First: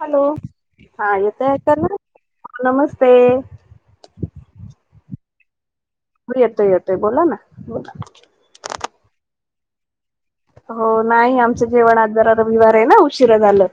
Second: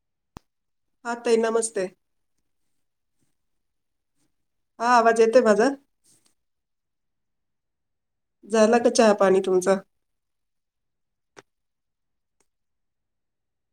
Hello हा ताई येतंय नमस्ते. ऐकायला? नमस्ते. हा आवाज येतोय माझा? हो येतोय येतोय बोला ना बोला. झाला का चहा पाणी तुमचा? हो. नाही आमचं जेवण आज जरा रविवार आहे ना, उशिरा झालं.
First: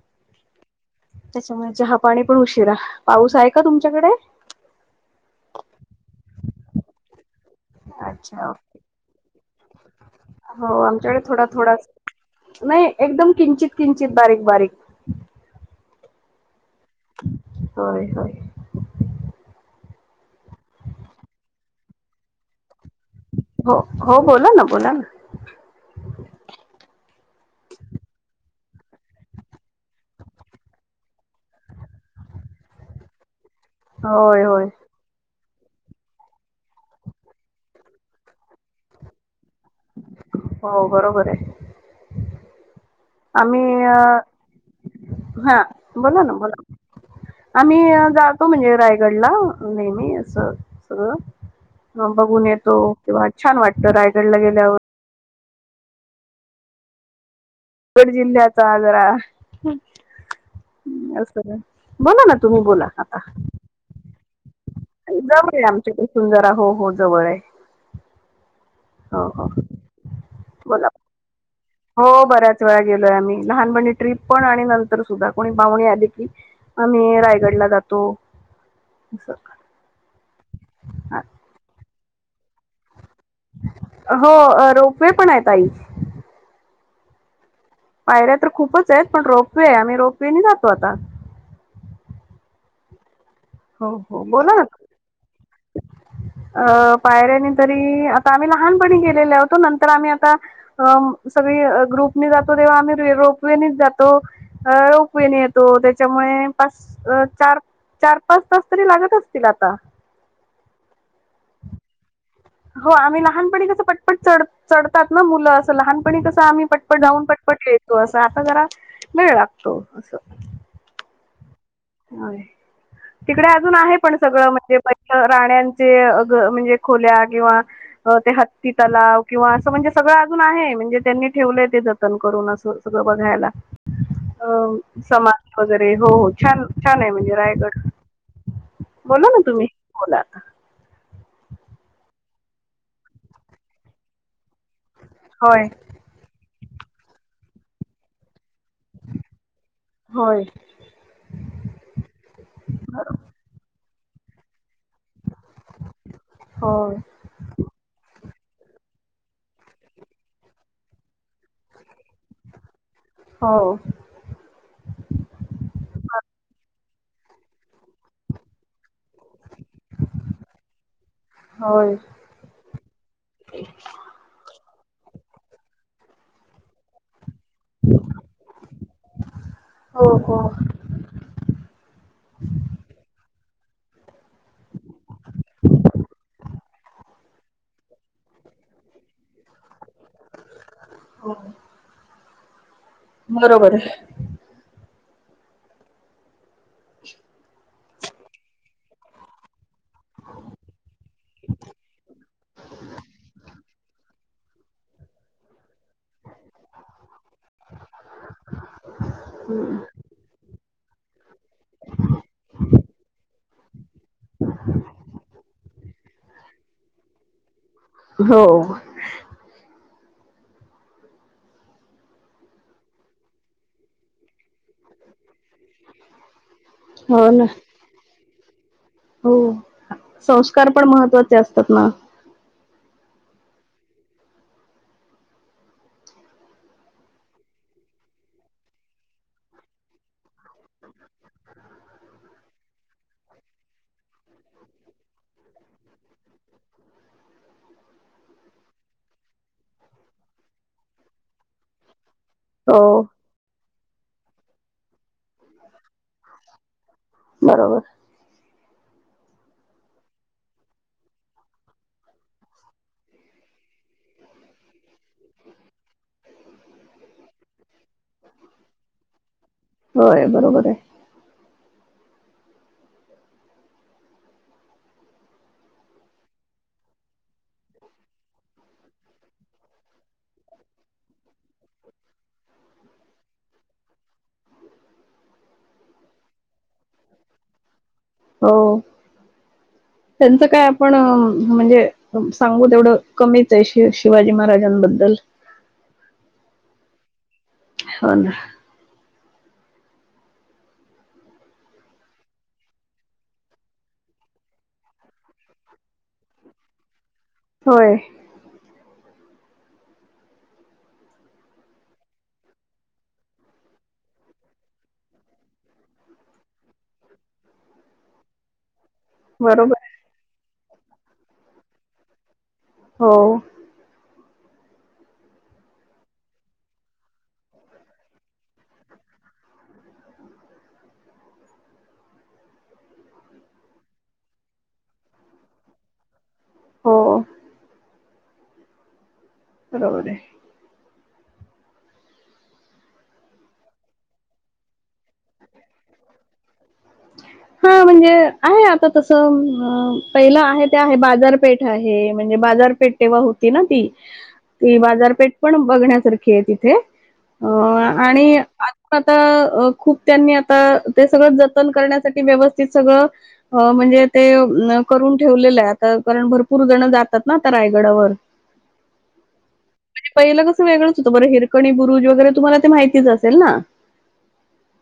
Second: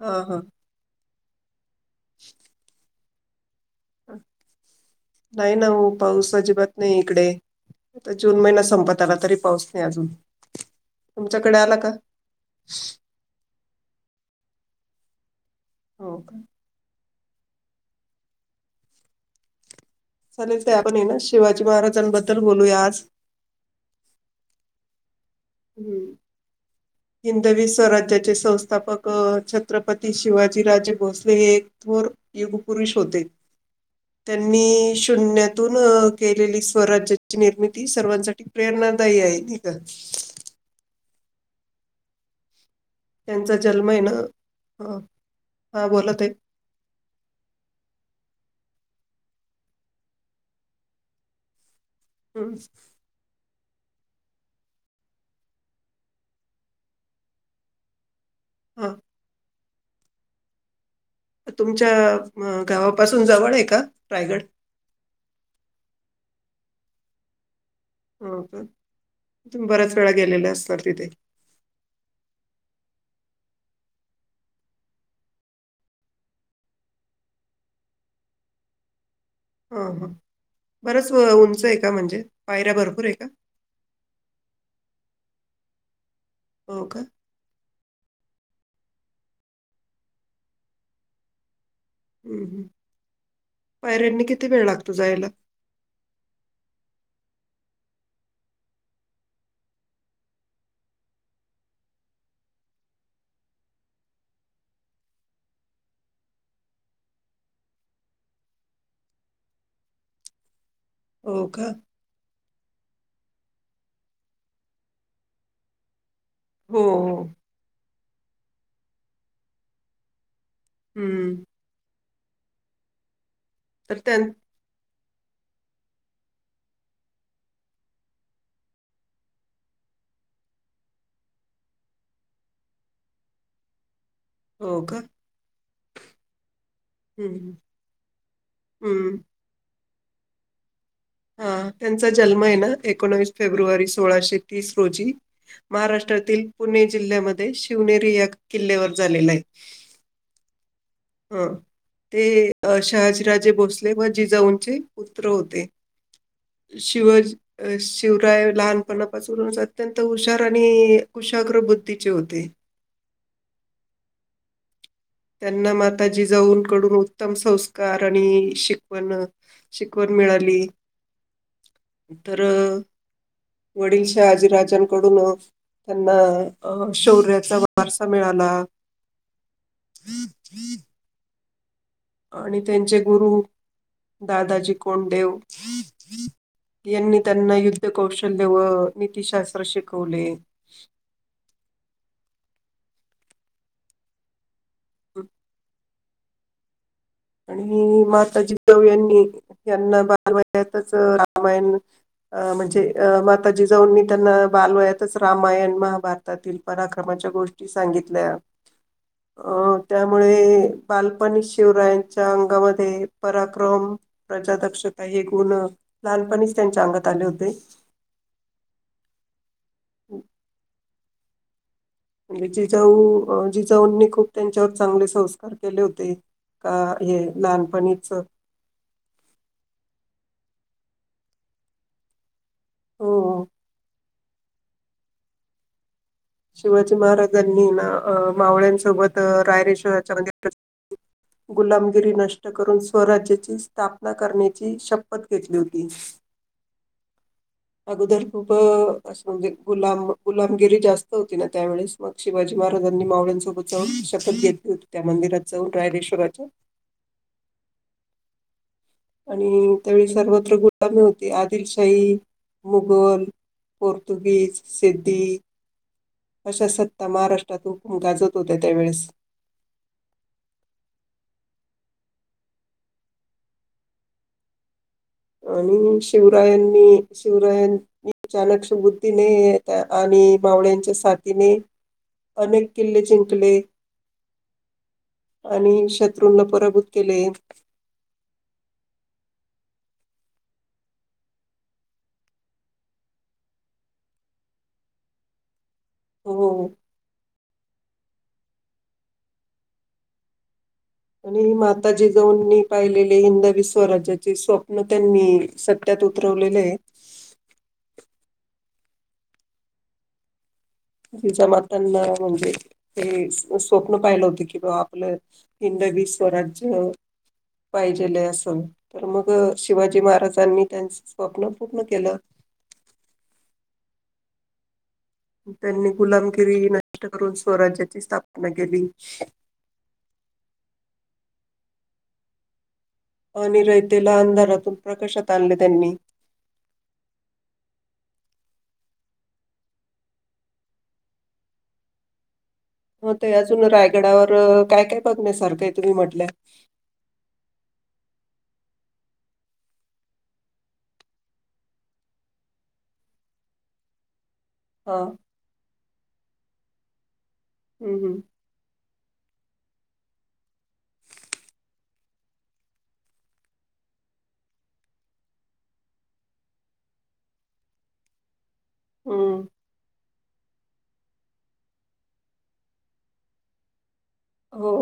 हा हा. त्याच्यामुळे चहापाणी पण उशिरा. पाऊस आहे का तुमच्याकडे नाही ना हो पाऊस अजिबात नाही इकडे. आता जून अच्छा महिना संपत आला तरी पाऊस नाही अजून. हो आमच्याकडे थोडा तुमच्याकडे थोडा आला का? नाही. एकदम किंचित किंचित बारीक बारीक. हो का. होय होय. चालेल ते आपणए ना शिवाजी महाराजांबद्दल बोलूया आज. हो हो बोला ना बोला ना. हम्म. हिंदवी स्वराज्याचे संस्थापक छत्रपती शिवाजीराजे भोसले हे थोर युगपुुरुष होते. होय होय त्यांनी शून्यात तून केलेली स्वराज्याची निर्मिती सर्वांसाठी प्रेरणादायी आहे नै का? हो बरोबरे. त्यांचा आमी जन्म अ आहे ना, अ, हा बोला ना बोला. आम्ही जातो म्हणजे रायगडला नेहमी असं सगळं मग बघून हं, येतो तेव्हा छान वाटतं रायगडला गेल्यावर. रगड जिल्ह्याचा हां. आजरा असं ना तुमच्या बोला ना तुम्ही अ, बोला आता. गावापासून जवळ आहे का रायगड? जवळे आमच्याकडे सुंदरा हो हो जवळ आहे. हो का. हो हो तुम्ही बऱ्याच वेळा गेलेल्या असताल बोला तिथे. हो बऱ्याच वेळा गेलोय आम्ही. लहानपणी ट्रीप पण आणि नंतर सुद्धा कोणी पाहुणी आली की आम्ही रायगडला जातो असं ह ह बरच उंच आहे का म्हणजे? पायऱ्या भरपूर आहे का? हो रोपवे पण आहे ताई. हो का? पायऱ्या तर खूपचएत, पण रोपवे आहे आम्ही रोपवेनी जातो आता. हम्म हम्म. हो हो बोला ना तुम्ही, अ पायऱ्यानी तरी आता आम्ही लहानपणी गेलेले होतो नंतर आम्ही आता अं सगळी ग्रुपने जातो. तेव्हा आम्ही रे रोपवेनीच जातो रोपवेनी येतो त्याच्यामुळे पाच चार चार पाच तास तरी लागत असतील आता. हो का? हो आम्ही लहानपणी कसं पटपट चढ चढतात ना मुलं अस लहान पण कसं आम्ही हो, पटपट हो. जाऊन पटपट यायचो. आता आता जरा वेळ लागतो असं. हम्म. हा तिकडे अजून आहे तर पण त्यां सगळं म्हणजे प राण्यांचे म्हणजे खोल्या किंवा ते हत्ती तलाव किंवा असं म्हणजे सगळं अजून आहे म्हणजे त्यांनी ठेवलंय ते जतन करून असं सगळं बघायला. अ हो का? समाज वगैरे हो हो छान छान आहे हं, म्हणजे हं. रायगड. हं. बोला ना तुम्ही. बोला आता. हा त्यांचा जल्मए ना एकोणवीस फेब्रुवारी सोळाशे. तीस रोजी होय महाराष्ट्रातील पुणे जिल्ह्यामध्ये शिवनेरी या. किल्ल्यावर झालेला आहे. होय ह ते अ शहाजीराजे भोसले व जिजाऊंचे पुत्र होते होय शिव-ज शुवृ. लहानपणापासूनच अत्यंत हुशार आणि कुशाग्र बुद्धीचे होते. हो. त्यांना माताजी जिजाऊकडून उत्तम संस्कार आणि शिक. पण शिकवण मिळाली. होय तर अ.. वडील शहाजीराजांकडून अ त्यांना अ शौ्र्या.. वारसा मिळाला. हो हो आणि त्यांचे गुरु. दादाजी कोंडदेव यांनी त्यांना युद्ध- कौशल्य व नीतीशास्त्र शिकवले. बरोबर आहे. ह्म्म्म आणि... माताजी जिजाऊ यांनी यांना बालवयातचं - रामायण अ म्हणजे अ माताजी जिजाऊ मी त्यांना बालवयातच रामायण महा- भारतातील पराक्रमाच्या गोष्टी सांगितल्या अ त्यामुळे.... बालपणी शिवरायं. त्यांचा अंगामध्ये पराक्रम प्रजादक्षता हे गुण लहानपणीच त्यांच्या अंगात- आले होते. हो. [inaudible] म्हणजे जिजाऊ जिजाऊंनी खूप त्यांच्यावर चांगले संस्कार केले होते. का हे हो ना लहानपणीचं. हो संस्कार पण महत्त्वाचे असतात ना. हो. शिवाजी महाराजांनी ना मावळ्यांसोबत रायरेश्वराच्या [inaudible] गुलामगिरी नष्ट करून स्वराज्याची स्थापना करण्याची शपथ घेतली होती. [inaudible] अगोदर खूप अ असं म्हणजे गुलाम गुलामगिरी जास्त होती ना त्यावेळेस. मग शिवाजी हो महाराजांनी मावळ्यांसोबत- शपथ घेतली होती त्या मंदिरात जावून रायरेश्वराच्या. बरोबर. आणि त्यावेळी सर्वत्र गुलामी होती आदिलशाही मुघल. पोर्तुगीज, सिद्धी. अशा सत्ता महाराष्ट्रात हुकुम गाजत होत्या त्यावेळेस. होय बरोबर आहे. आणि शिवरायांनी शिवरायांनी अ चाणक्ष बुद्धीने आणि- मावळ्यांच्या साथीने अनेक किल्ले जिंकले. आणि शत्रूंना पराभूत केले. हो. [inaudible] त्यांचं काय आपण अ - म्हणजे सांगू तेवढं कमीच आहे श- शिवाजी महाराजांबद्दल. हो. हो ना. आणि माताजिजाऊंनी पाहिलेले हिंदवी स्वराज्याचे स्वप्न त्यांनी सत्यात- उतरवलेलं. होय. जिजा मातानी म्हणजे ते स्वप्न पाहिलं होत की बा आपलं हिंद - स्वराज्य पाहिजेल असं तर मग बरोबर आहे. शिवाजी महाराजांनी त्यांचं स्वप्न पूर्ण केलं हो त्यांनी गुलामगिरी नष्ट करून स्वराज्याची स्थापना केली. [inaudible] आणि रयतेला अंधारातून प्रकाशात आणले त्यांनी. हो बरोबर आहे. हो ते अजून रायगडावर काय- काय बघण्यासारखं आहे तुम्ही म्हटल्या हा म्हणजे आहे आता तसं पहिलं आहे ते आहे बाजारपेठ आहे म्हणजे बा बाजारपेट तेव्हा होती ना ती ती हा. बाजारपेठ पण बघण्यासारखी आहे तिथे अ हं, हं. आणि आता खूप त्यांनी आता ते सगळं ज जतन करण्यासाठी व्यवस्थित सगळं म्हणजे ते करून ठेवलं आहे आता कारण भरपूर पूर जण जातात ना आता रायगडावर हम्म म्हणजे पहिलं कसं वेगंच होतं बरं हिरकणी बुरुज वगैरे तुम्हाला ते माहितीच असेल ना हो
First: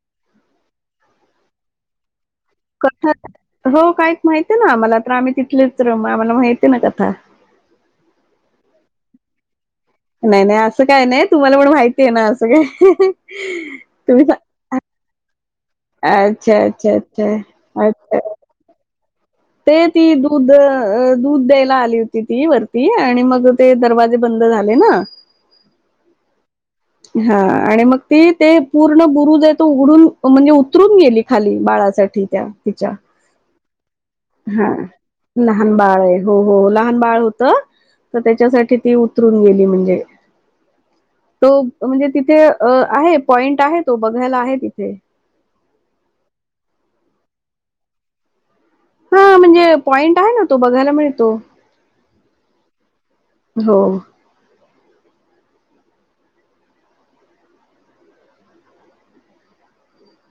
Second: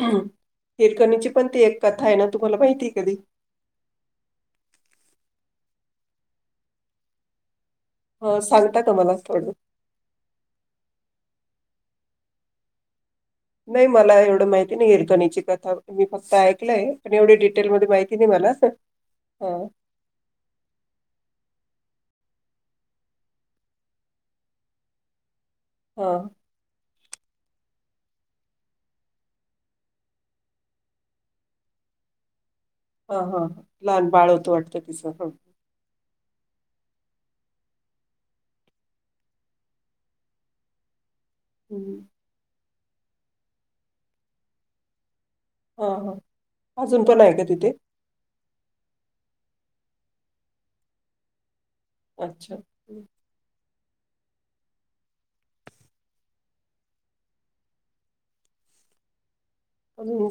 हिरकणीची पण ती एक कथा आहे ना. तुम्हाला माहिती क आहे कधी? हो काय माहि आहे ना मला तर आम्ही तिथ कलीच रमा आम्हाला माहिती ना कथा अ सांगता का मला थोडं नाही नाही असं काय नाही तुम्हाला पण माहिती आहे ना असं काय हाह हा हाह नाही मला एवढं माहिती नाही हिरकणी ची कथा मी फक्त अच्छा ऐकलंय, अच्छा पण अच्छा एवढी डिटेल मध्ये माहिती अच्छा नाही मला. हां. ते ती दूध दूध द्यायला आली. आली होती ती वरती आणि मग ते दरवाजे बंद झाले ना. हो हा आणि मग ती ते पूर्ण बुरु ज आहे तो उघडून म्हणजे उतरून गेली खाली बा त्या तिच्या हां, हां. लहान बाळ होतं हा वाटतं तिचं. हं. लहान बाळ आहे. हो हो लहान बाळ होत. तर त्याच्यासाठी ती उतरून गेली म्हणजे [inaudible] तो म्हणजे तिथे आहे पॉइंट आहे तो बघायला आहे तिथे हा हा अजून पण आहे का तिथे हा म्हणजे पॉइंट आहे ना तो बघायला मिळतो. अच्छा हो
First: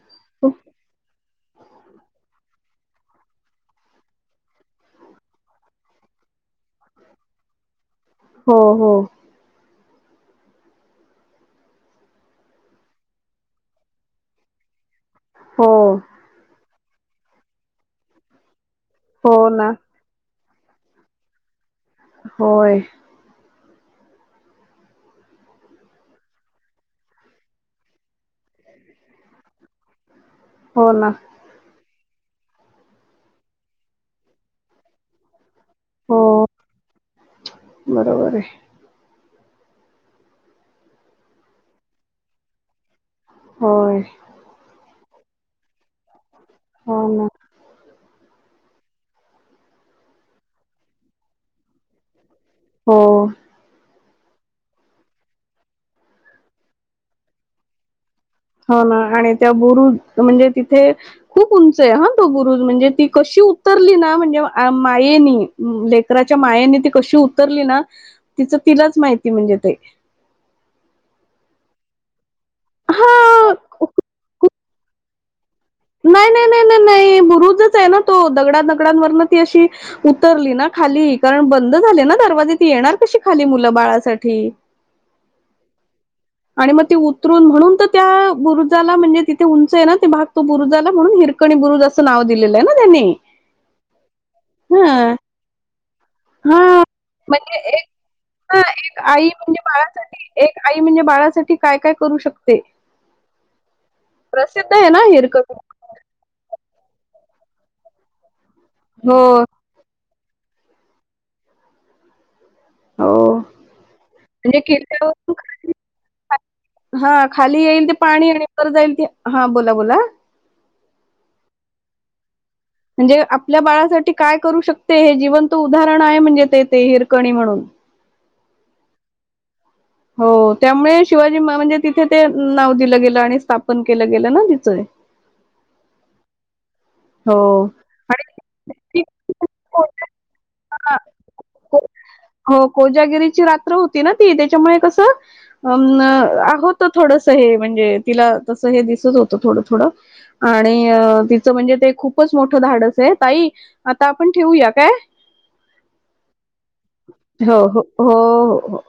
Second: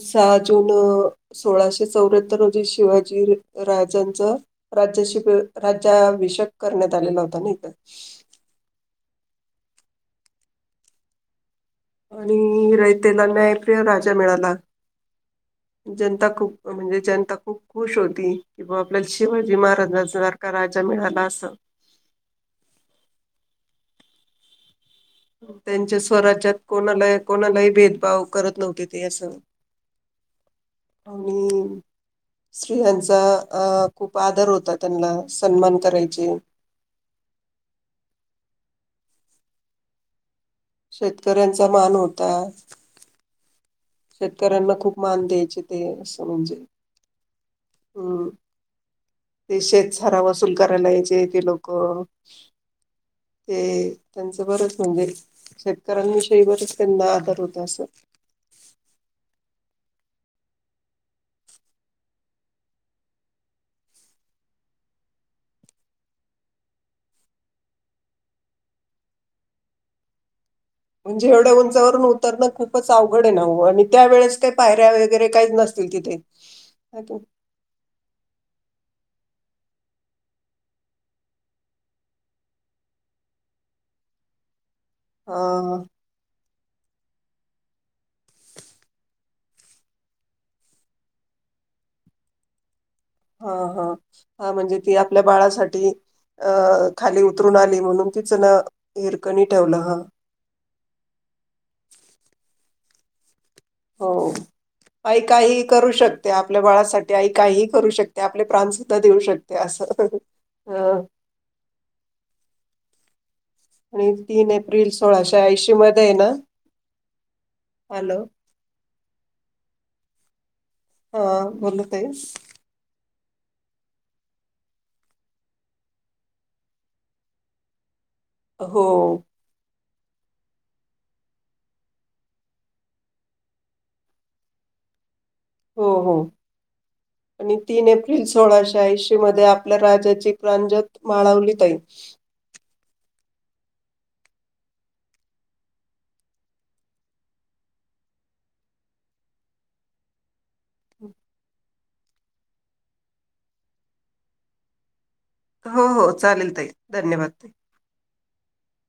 सहा जून सोळाशे चौऱ्याहत्तर रोजी. शिवाजी राजांच राज्याशी राज्याभिषेक करण्यात आलेला होता ना इथं. हो हो आणि रयतेला न्यायप्रिय राजा मिळाला हो जनता खूप. म्हणजे जनता खूप खुश होती की बा आपल्याला हो शिवाजी ना महाराज असणार राजा मिळाला असं! होय त्यांच्या स्वराज्यात कोणाला कोणालाही भेदभाव करत नव्हते ते असं हो ना आणि स्त्रियांचा अ खूप आदर होता त्यांना सन्मान हो करायचे बरोबर आहे शेतकऱ्यांचा मान होता होय शेतकऱ्यांना खूप मान द्यायचे ते म्हणजे हा हम्म ते शेतसारा वसूल करायला यायचे ते लोक हो ते त्यांचं बरंच म्हणजे शेतकऱ्यांविषयी बरच त्यांना आदर होत असं हा ना आणि त्या बुरुज म्हणजे तिथे खूप उंच आहे हा तो बुरुज म्हणजे ती कशी ती उतरली ना म्हणजे आ मायेनी लेकराच्या मायेनी ती कशी उतरली ना तिचं तिलाच माहिती म्हणजे ते [inaudible] म्हणजे एवढ्या उंचावरून उतरणं खूपच अवघड ना आणि हा त्यावेेळेस काही पायऱ्या वगरे काहीच नस नाही नाही नाही नाही नाही बुरुजच आहे ना तो दगडा दगडांवरन ती अशी उतरली ना खाली कारण बंद झाले ना दरवाजे ती येणार कशी खाली मुलं बाळासाठी एक ह आणि मग ते उतरून म्हणून तर त्या बुरुजाला म्हणजे तिथे उंच आहे ना ते भाग तो बुरुजाला म्हणून हिर कणी असं नाव दिलेलं आहे ना त्यांनी हा हा हा म्हणजे ती आपल्या बाळासाठी अ हा खाली उतरून म्हणजे आली एक म्हणून तिच ना हा एक आई हिरकणी म्हणजे ठेवलं ह बाळासाठी एक आई म्हणजे बाळासाठी काय काय करू शकते हो प्रसिद्ध आहे ना आई हिरकणी काही करू शकते आपल्या बाळासाठी आई काही करू शकते आप आपले प्राणसुद्धा देऊ हो शकते असं अ हो आणि तीन म्हणजे एप्रिल किल्ल्यावरून सोळाशे ऐंशी मध्ये आहे ना हा खाली येईल ते हॅलो पाणी आणि बर जाईल ते हा बोला बोला हा बोलत आहेस म्हणजे आपल्या बाळासाठी काय करू शकते हे जिवंत उदाहरण आहे म्हणजे ते ते हिरकणी म्हणून हो हो त्यामुळे शिवाजी म्हणजे तिथे ते नाव दिलं गेलं आणि स्थापन केलं गेलं ना तिचं हो-हो आणि हो तीन एप्रिल सोळाशे आणि ऐंशी मध्ये आपल्या राजाची प्रांजत माळवली जाईल हो कोजागिरीची रात्र होती ना ती त्याच्यामुळे कसं अम न होत थोडस हे म्हणजे हे तीला तस हे दिसत होत थोड थोडं आणि तिचं म्हणजे ते खूपच मोठं धाडस आहे ताई आता आपण ठेवूया काय हो-हो चालेल ताई धन्यवाद हो-हो-हो